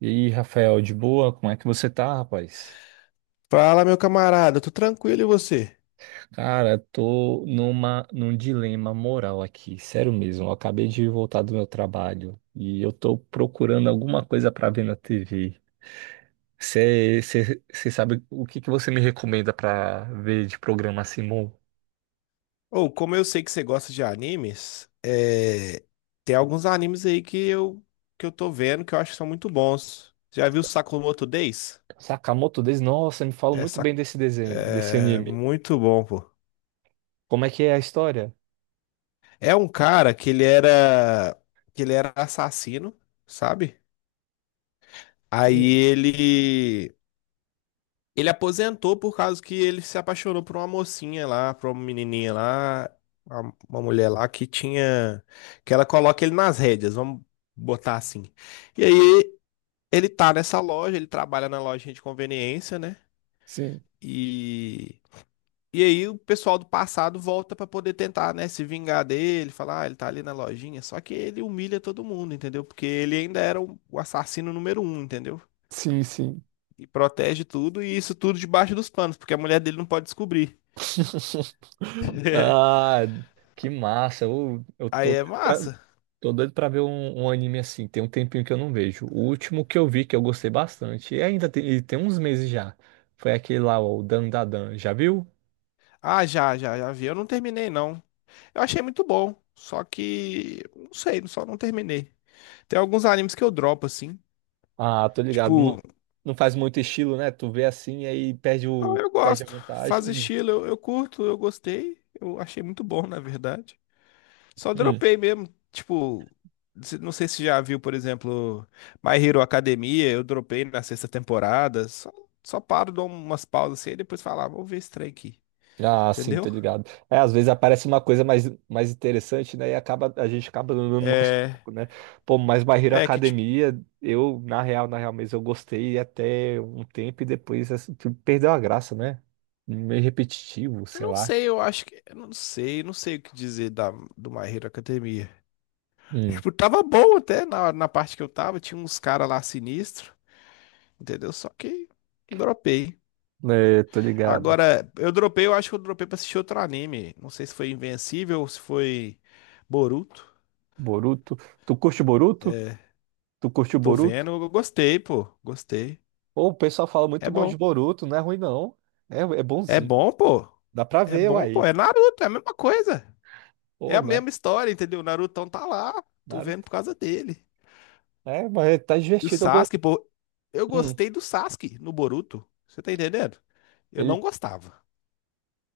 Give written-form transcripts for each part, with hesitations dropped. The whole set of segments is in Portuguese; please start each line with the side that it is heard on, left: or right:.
right: E aí, Rafael, de boa? Como é que você tá, rapaz?
left: Fala, meu camarada, tô tranquilo e você?
right: Cara, tô num dilema moral aqui, sério mesmo. Eu acabei de voltar do meu trabalho e eu tô procurando alguma coisa pra ver na TV. Você sabe o que que você me recomenda pra ver de programa assim,
left: Ou, como eu sei que você gosta de animes, tem alguns animes aí que eu tô vendo que eu acho que são muito bons. Já viu Sakamoto Days?
right: Sakamoto Days? Nossa, me fala
left: É,
right: muito
left: sa-
right: bem desse desenho, desse
left: É
right: anime.
left: muito bom, pô.
right: Como é que é a história?
left: É um cara que ele era assassino, sabe? Aí
right: Hum,
left: ele Ele aposentou por causa que ele se apaixonou por uma mocinha lá, por uma menininha lá, uma mulher lá que tinha, que ela coloca ele nas rédeas, vamos botar assim. E aí ele tá nessa loja, ele trabalha na loja de conveniência, né?
right: sim.
left: E e aí o pessoal do passado volta pra poder tentar, né, se vingar dele, falar, ah, ele tá ali na lojinha, só que ele humilha todo mundo, entendeu? Porque ele ainda era o assassino número um, entendeu?
right: Sim, sim.
left: E protege tudo, e isso tudo debaixo dos panos, porque a mulher dele não pode descobrir.
right: Ah, que massa. Eu
left: Aí
right: tô
left: é
right: doido pra,
left: massa.
right: tô doido pra ver um, um anime assim. Tem um tempinho que eu não vejo. O último que eu vi que eu gostei bastante, e ainda tem, e tem uns meses já, foi aquele lá, ó, o Dandadan. Já viu?
left: Ah, já, já, já vi. Eu não terminei, não. Eu achei muito bom. Só que, não sei, só não terminei. Tem alguns animes que eu dropo, assim.
right: Ah, tô ligado. Não,
left: Tipo,
right: não faz muito estilo, né? Tu vê assim e aí perde
left: não,
right: o,
left: eu
right: perde a
left: gosto. Faz
right: vantagem.
left: estilo, eu curto, eu gostei. Eu achei muito bom, na verdade. Só
right: Hum.
left: dropei mesmo. Tipo, não sei se já viu, por exemplo, My Hero Academia. Eu dropei na sexta temporada. Só paro, dou umas pausas assim e depois falo, ah, vou ver esse trem aqui.
right: Ah, sim,
left: Entendeu?
right: tô ligado. É, às vezes aparece uma coisa mais interessante, né? A gente acaba andando mais
left: É,
right: pouco, né? Pô, mas My Hero
left: é que
right: Academia, eu, na real, na real mesmo, eu gostei até um tempo e depois assim, perdeu a graça, né? Meio repetitivo,
left: eu
right: sei
left: não
right: lá.
left: sei, eu acho que. Eu não sei, não sei o que dizer da, do My Hero Academia.
right: Hum.
left: Tipo, tava bom até na, na parte que eu tava, tinha uns caras lá sinistro, entendeu? Só que dropei.
right: É, tô ligado.
left: Agora, eu dropei, eu acho que eu dropei pra assistir outro anime. Não sei se foi Invencível ou se foi Boruto.
right: Boruto. Tu curte o Boruto?
left: É,
right: Tu curte o
left: tô
right: Boruto?
left: vendo, eu gostei, pô. Gostei.
right: Pô, o pessoal fala muito
left: É
right: mal de
left: bom.
right: Boruto, não é ruim, não. É, é
left: É
right: bonzinho.
left: bom, pô.
right: Dá pra
left: É
right: ver,
left: bom, pô.
right: uai.
left: É Naruto, é a mesma coisa. É
right: Pô,
left: a
right: velho
left: mesma história, entendeu? O Narutão tá lá. Tô vendo
right: Naruto.
left: por causa dele.
right: É, mas tá
left: E o
right: divertido.
left: Sasuke, pô, eu
right: Hum.
left: gostei do Sasuke no Boruto. Você tá entendendo? Eu
right: Ele
left: não gostava.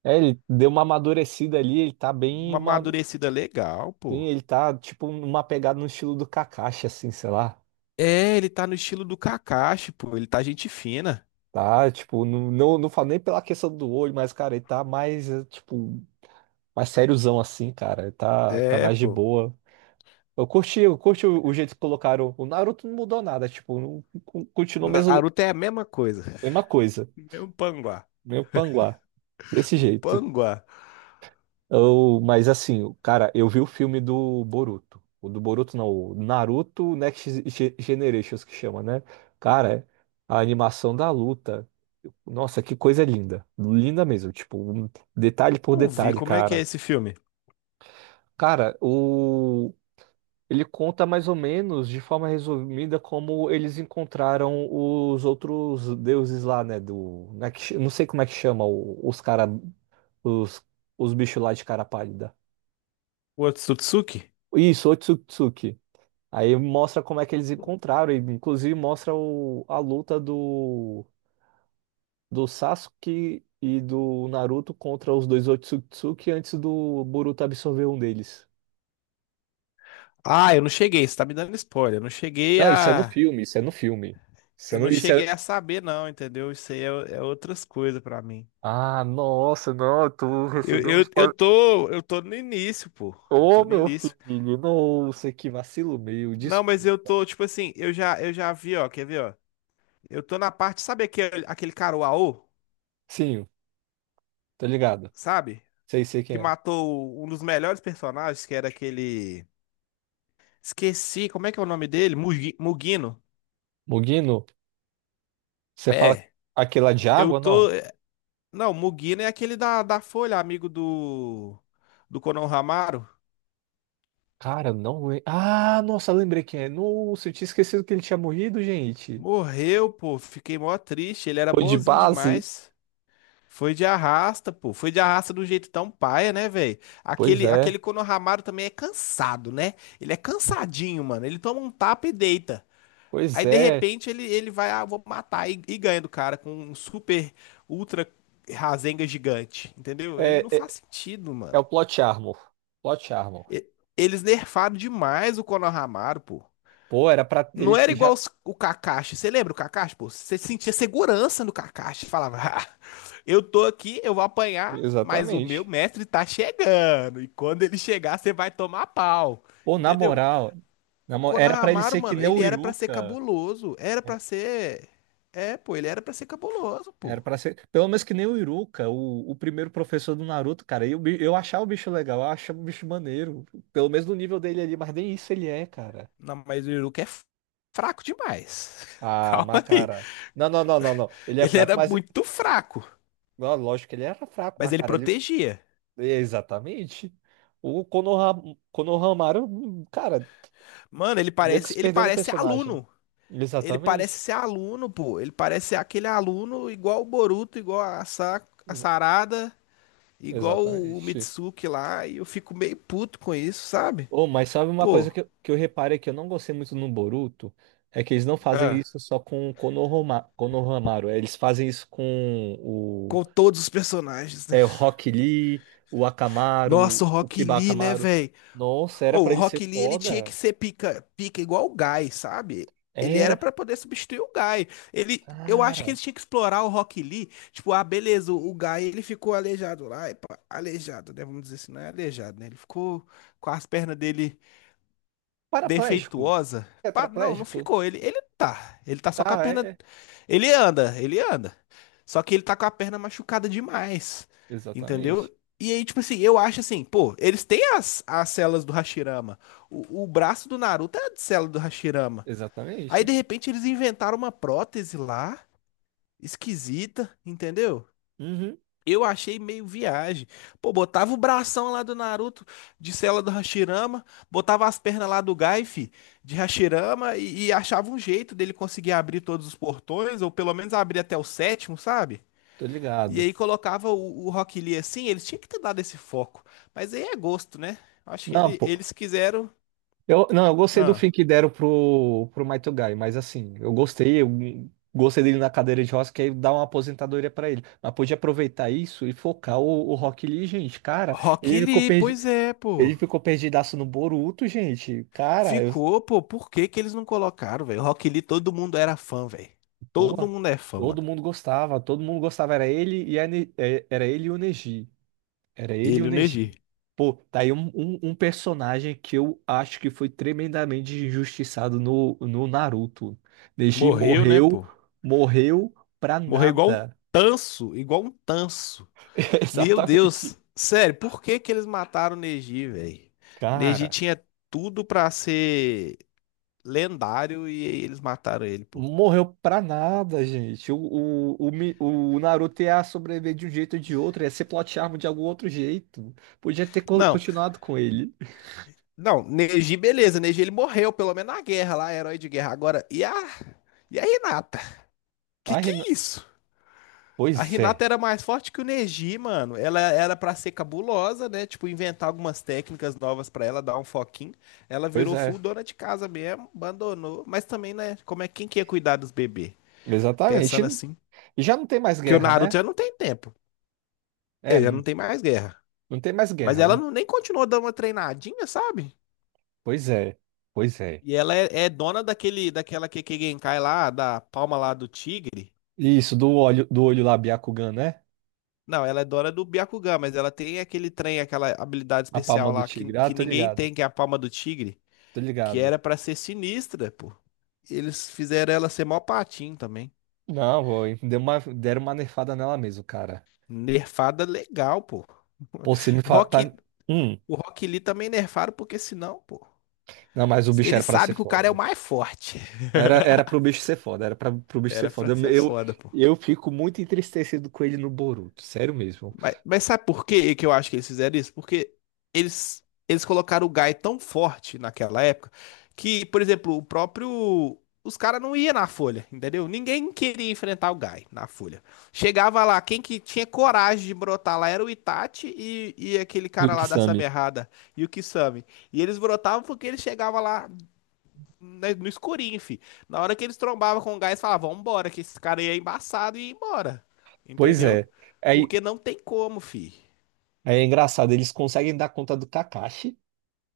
right: ele deu uma amadurecida ali, ele tá
left: Uma amadurecida legal,
right: sim,
left: pô.
right: ele tá tipo numa pegada no estilo do Kakashi assim, sei lá.
left: É, ele tá no estilo do Kakashi, pô. Ele tá gente fina.
right: Tá, tipo, não, não, não falo nem pela questão do olho, mas cara, ele tá mais tipo, mais sériozão assim, cara. Ele tá
left: É,
right: mais de
left: pô.
right: boa. Eu curti o jeito que colocaram. O Naruto não mudou nada, tipo, não, continuou mesmo
left: Naruto é a mesma coisa.
right: mesma coisa,
left: Mesmo panguá.
right: meio panguá, desse
left: Um
right: jeito.
left: panguá.
right: Mas assim, cara, eu vi o filme do Boruto. O do Boruto não, o Naruto Next Generations que chama, né? Cara, a animação da luta. Nossa, que coisa linda. Linda mesmo, tipo, um detalhe por
left: Não vi
right: detalhe,
left: como é que é
right: cara.
left: esse filme.
right: Cara, o ele conta mais ou menos de forma resumida como eles encontraram os outros deuses lá, né, né, não sei como é que chama os, os bichos lá de cara pálida.
left: O Otsutsuki?
right: Isso, Otsutsuki. Aí mostra como é que eles encontraram, e inclusive mostra a luta do Sasuke e do Naruto contra os dois Otsutsuki antes do Boruto absorver um deles.
left: Ah, eu não cheguei. Você tá me dando spoiler. Eu não cheguei
right: Não, isso é no
left: a.
right: filme, isso é no filme. Isso é
left: Eu
right: no-
left: não
right: isso
left: cheguei
right: é-
left: a saber, não, entendeu? É outras coisas pra mim.
right: Ah, nossa, não, tu
left: Eu,
right: recebeu um
left: eu, eu
right: spoiler.
left: tô, eu tô no início, pô. Eu
right: Ô,
left: tô no
right: meu
left: início.
right: filho, nossa, que vacilo meu,
left: Não, mas eu
right: desculpa.
left: tô, tipo assim, eu já vi, ó, quer ver, ó? Eu tô na parte, sabe aquele, aquele cara, o Aô,
right: Sim, tá ligado?
left: sabe?
right: Sei, sei
left: Que
right: quem é.
left: matou um dos melhores personagens, que era aquele. Esqueci, como é que é o nome dele? Mugino.
right: Mugino, você fala
left: É.
right: aquela de
left: Eu
right: água,
left: tô.
right: não?
left: é, Não, Mugino é aquele da Folha, amigo do. Do Konohamaru.
right: Cara, não. Ah, nossa, lembrei quem é. Nossa, eu tinha esquecido que ele tinha morrido, gente.
left: Morreu, pô. Fiquei mó triste. Ele era
right: Foi de
left: bonzinho
right: base?
left: demais. Foi de arrasta, pô. Foi de arrasta de um jeito tão paia, né, velho?
right: Pois
left: Aquele,
right: é.
left: aquele Konohamaru também é cansado, né? Ele é cansadinho, mano. Ele toma um tapa e deita.
right: Pois
left: Aí, de
right: é.
left: repente, ele vai, ah, vou matar e ganha do cara com um super, ultra Rasengan gigante, entendeu? Ele
right: É,
left: não faz
right: é,
left: sentido,
right: é
left: mano.
right: o Plot Armor. Plot Armor.
left: E- Eles nerfaram demais o Konohamaru, pô.
right: Pô, era pra
left: Não
right: ele
left: era igual
right: já.
left: o Kakashi. Você lembra o Kakashi, pô? Você sentia segurança no Kakashi. Falava, eu tô aqui, eu vou apanhar, mas o meu
right: Exatamente.
left: mestre tá chegando. E quando ele chegar, você vai tomar pau.
right: Pô, na
left: Entendeu?
right: moral,
left: O
right: era pra ele
left: Konohamaru,
right: ser que
left: mano,
right: nem
left: ele
right: o
left: era pra ser
right: Iruka.
left: cabuloso. Era pra
right: Era
left: ser. É, pô, ele era pra ser cabuloso,
right: era
left: pô.
right: pra ser. Pelo menos que nem o Iruka, o primeiro professor do Naruto, cara. Eu achava o bicho legal, eu achava o bicho maneiro. Pelo menos no nível dele ali, mas nem isso ele é, cara.
left: Não, mas o Iruka é fraco demais.
right: Ah,
left: Calma aí.
right: Macara. Não, não, não, não, não. Ele é
left: Ele
right: fraco,
left: era
right: mas.
left: muito fraco,
right: Não, lógico que ele era fraco,
left: mas
right: mas,
left: ele
right: cara, ele.
left: protegia.
right: Exatamente. O Konohamaru, cara,
left: Mano, ele
right: meio que
left: parece,
right: se
left: ele
right: perdendo o
left: parece
right: personagem.
left: aluno. Ele parece
right: Exatamente.
left: ser aluno, pô. Ele parece ser aquele aluno igual o Boruto, igual a, Sa a
right: Exa-
left: Sarada. Igual o
right: Exatamente.
left: Mitsuki lá, e eu fico meio puto com isso, sabe?
right: Oh, mas sabe uma
left: Pô,
right: coisa que eu reparei que eu não gostei muito no Boruto? É que eles não fazem
left: ah,
right: isso só com o Konohamaru. É, eles fazem isso com o.
left: com todos os personagens, né?
right: É, o Rock Lee, o
left: Nossa,
right: Akamaru,
left: o
right: o
left: Rock
right: Kiba
left: Lee, né,
right: Akamaru.
left: velho?
right: Nossa, era pra
left: O
right: ele ser
left: Rock Lee, ele tinha que
right: foda.
left: ser pica, pica igual o Guy, sabe? Ele era
right: Era,
left: pra poder substituir o Guy. Ele, eu acho que
right: cara,
left: eles tinham que explorar o Rock Lee. Tipo, ah, beleza, o Guy, ele ficou aleijado lá. Aleijado, né? Vamos dizer assim, não é aleijado, né? Ele ficou com as pernas dele
right: paraplégico,
left: defeituosa. Pá, não, não
right: tetraplégico,
left: ficou. Ele tá. Ele tá só com a
right: tá,
left: perna.
right: é, é.
left: Ele anda. Só que ele tá com a perna machucada demais.
right: Exatamente,
left: Entendeu? E aí, tipo assim, eu acho assim, pô, eles têm as, as células do Hashirama. O braço do Naruto é de célula do Hashirama. Aí, de
right: exatamente,
left: repente, eles inventaram uma prótese lá, esquisita, entendeu?
right: uhum,
left: Eu achei meio viagem. Pô, botava o bração lá do Naruto de cela do Hashirama, botava as pernas lá do Gai, fi, de Hashirama e achava um jeito dele conseguir abrir todos os portões, ou pelo menos abrir até o sétimo, sabe?
right: tô
left: E
right: ligado.
left: aí colocava o Rock Lee assim, eles tinham que ter dado esse foco. Mas aí é gosto, né? Acho que
right: Não, pô,
left: eles quiseram.
right: eu, não, eu gostei do
left: Ah.
right: fim que deram pro, pro Might Guy, mas assim, eu gostei dele na cadeira de rodas, que aí dá uma aposentadoria pra ele, mas podia aproveitar isso e focar o Rock Lee, gente, cara,
left: Rock
right: ele ficou
left: Lee,
right: perdi,
left: pois é,
right: ele
left: pô.
right: ficou perdidaço no Boruto, gente, cara,
left: Ficou, pô, por que que eles não colocaram, velho? Rock Lee, todo mundo era fã, velho. Todo
right: porra.
left: mundo é fã, mano.
right: Todo mundo gostava, era ele e o Neji. Era ele e o
left: Ele, e o
right: Neji.
left: Neji.
right: Pô, tá aí um personagem que eu acho que foi tremendamente injustiçado no, no Naruto. Neji
left: Morreu, né,
right: morreu,
left: pô?
right: morreu pra
left: Morreu igual um
right: nada.
left: tanso, igual um tanso. Meu
right: Exatamente.
left: Deus, sério, por que que eles mataram o Neji, velho? Neji
right: Cara,
left: tinha tudo pra ser lendário e aí eles mataram ele, pô.
right: morreu pra nada, gente. O Naruto ia sobreviver de um jeito ou de outro, ia ser plot armor de algum outro jeito. Podia ter co-
left: Não,
right: continuado com ele.
left: não, Neji, beleza, Neji ele morreu, pelo menos na guerra lá, herói de guerra. Agora, e a Hinata?
right: Ai,
left: Que é isso? A
right: Pois é,
left: Renata era mais forte que o Neji, mano. Ela era pra ser cabulosa, né? Tipo, inventar algumas técnicas novas pra ela, dar um foquinho. Ela
right: pois
left: virou full
right: é.
left: dona de casa mesmo, abandonou. Mas também, né? Como é quem que ia cuidar dos bebês? Pensando
right: Exatamente.
left: assim.
right: E já não tem mais
left: Que o
right: guerra,
left: Naruto
right: né?
left: já não tem tempo. Ele já
right: É,
left: não tem mais guerra.
right: não tem mais
left: Mas
right: guerra,
left: ela
right: né?
left: não, nem continuou dando uma treinadinha, sabe?
right: Pois é, pois é.
left: E ela é, é dona daquele, daquela Kekkei Genkai lá, da palma lá do tigre.
right: Isso, do olho lá, Byakugan, né?
left: Não, ela é dona do Byakugan, mas ela tem aquele trem, aquela habilidade
right: A
left: especial
right: palma do
left: lá
right: tigre. Ah,
left: que
right: tô
left: ninguém
right: ligado,
left: tem, que é a palma do tigre,
right: tô
left: que
right: ligado.
left: era pra ser sinistra, pô. Eles fizeram ela ser mó patinho também.
right: Não, foi. Deram uma nerfada nela mesmo, cara.
left: Nerfada legal, pô.
right: Pô, você me
left: O
right: fala. Tá...
left: Rock,
right: Hum.
left: o Rock Lee também nerfaram, porque senão, pô,
right: Não, mas o bicho
left: ele
right: era pra ser
left: sabe que o cara é o
right: foda.
left: mais forte.
right: Era pro bicho ser foda, pro bicho ser
left: Era
right: foda.
left: pra
right: Eu,
left: ser
right: eu,
left: foda, pô.
right: eu fico muito entristecido com ele no Boruto, sério mesmo.
left: Mas sabe por que que eu acho que eles fizeram isso? Porque eles colocaram o Guy tão forte naquela época que, por exemplo, o próprio. Os caras não iam na Folha, entendeu? Ninguém queria enfrentar o Guy na Folha. Chegava lá, quem que tinha coragem de brotar lá era o Itachi e aquele cara lá da
right: Milksami.
left: Samerrada, e o Kisame. E eles brotavam porque eles chegavam lá, né, no escurinho, fi. Na hora que eles trombavam com o gás, falavam, vambora, que esse cara aí é embaçado e ia embora.
right: Pois
left: Entendeu?
right: é. Aí,
left: Porque não tem como, fi.
right: aí é engraçado, eles conseguem dar conta do Kakashi.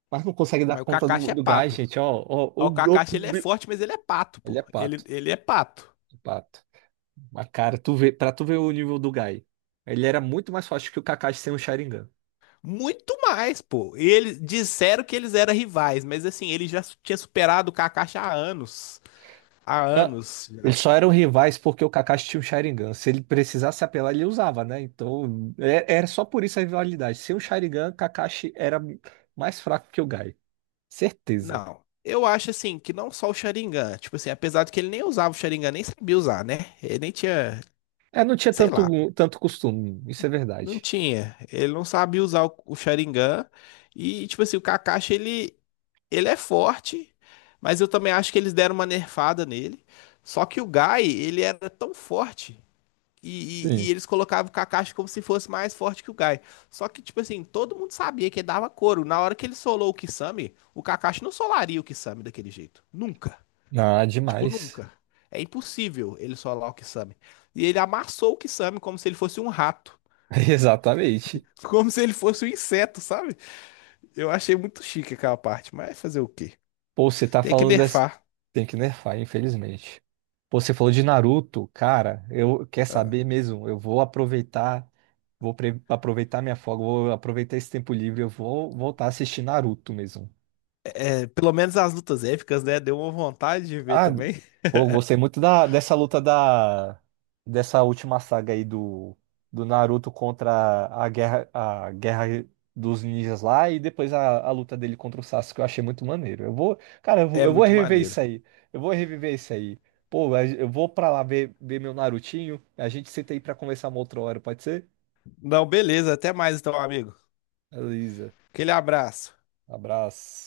right: Mas não conseguem dar
left: Mas o
right: conta do,
left: Kakashi é
right: do gás,
left: pato.
right: gente.
left: Mas o Kakashi, ele é forte, mas ele é pato,
right: Ele é
left: pô. Ele,
right: pato,
left: ele é pato.
right: pato. Mas, cara, pra tu ver o nível do Gai, ele era muito mais forte que o Kakashi sem o Sharingan.
left: Muito mais, pô. Eles disseram que eles eram rivais, mas assim, ele já tinha superado o Kakashi há anos. Há
right: Ah,
left: anos
right: eles
left: já.
right: só eram rivais porque o Kakashi tinha um Sharingan. Se ele precisasse apelar, ele usava, né? Então, era só por isso a rivalidade. Sem o Sharingan, Kakashi era mais fraco que o Gai. Certeza.
left: Não. Eu acho assim que não só o Sharingan, tipo assim, apesar de que ele nem usava o Sharingan, nem sabia usar, né? Ele nem tinha,
right: É, não tinha
left: sei lá, pô.
right: tanto, tanto costume, isso é
left: Não
right: verdade.
left: tinha. Ele não sabia usar o Sharingan. E, tipo assim, o Kakashi, ele é forte, mas eu também acho que eles deram uma nerfada nele. Só que o Gai, ele era tão forte. E
right: Sim.
left: eles colocavam o Kakashi como se fosse mais forte que o Gai. Só que, tipo assim, todo mundo sabia que ele dava couro. Na hora que ele solou o Kisame, o Kakashi não solaria o Kisame daquele jeito. Nunca.
right: Ah,
left: Tipo,
right: demais.
left: nunca. É impossível ele solar o Kisame. E ele amassou o Kisame como se ele fosse um rato.
right: Exatamente.
left: Como se ele fosse um inseto, sabe? Eu achei muito chique aquela parte, mas fazer o quê?
right: Pô, você tá
left: Tem que
right: falando dessa.
left: nerfar.
right: Tem que nerfar, infelizmente. Pô, você falou de Naruto, cara. Eu quer
left: Ah.
right: saber mesmo? Eu vou aproveitar minha folga, vou aproveitar esse tempo livre, eu vou voltar a assistir Naruto mesmo.
left: É, pelo menos as lutas épicas, né? Deu uma vontade de ver
right: Ah,
left: também.
right: pô, eu gostei muito dessa luta dessa última saga aí do Naruto contra a guerra dos ninjas lá e depois a luta dele contra o Sasuke, eu achei muito maneiro. Eu vou, cara, eu vou,
left: É
right: eu vou
left: muito
right: reviver
left: maneiro.
right: isso aí. Eu vou reviver isso aí. Pô, eu vou pra lá ver, meu Narutinho. A gente senta aí pra conversar uma outra hora, pode ser?
left: Não, beleza. Até mais então, amigo.
right: Beleza.
left: Aquele abraço.
right: Abraço.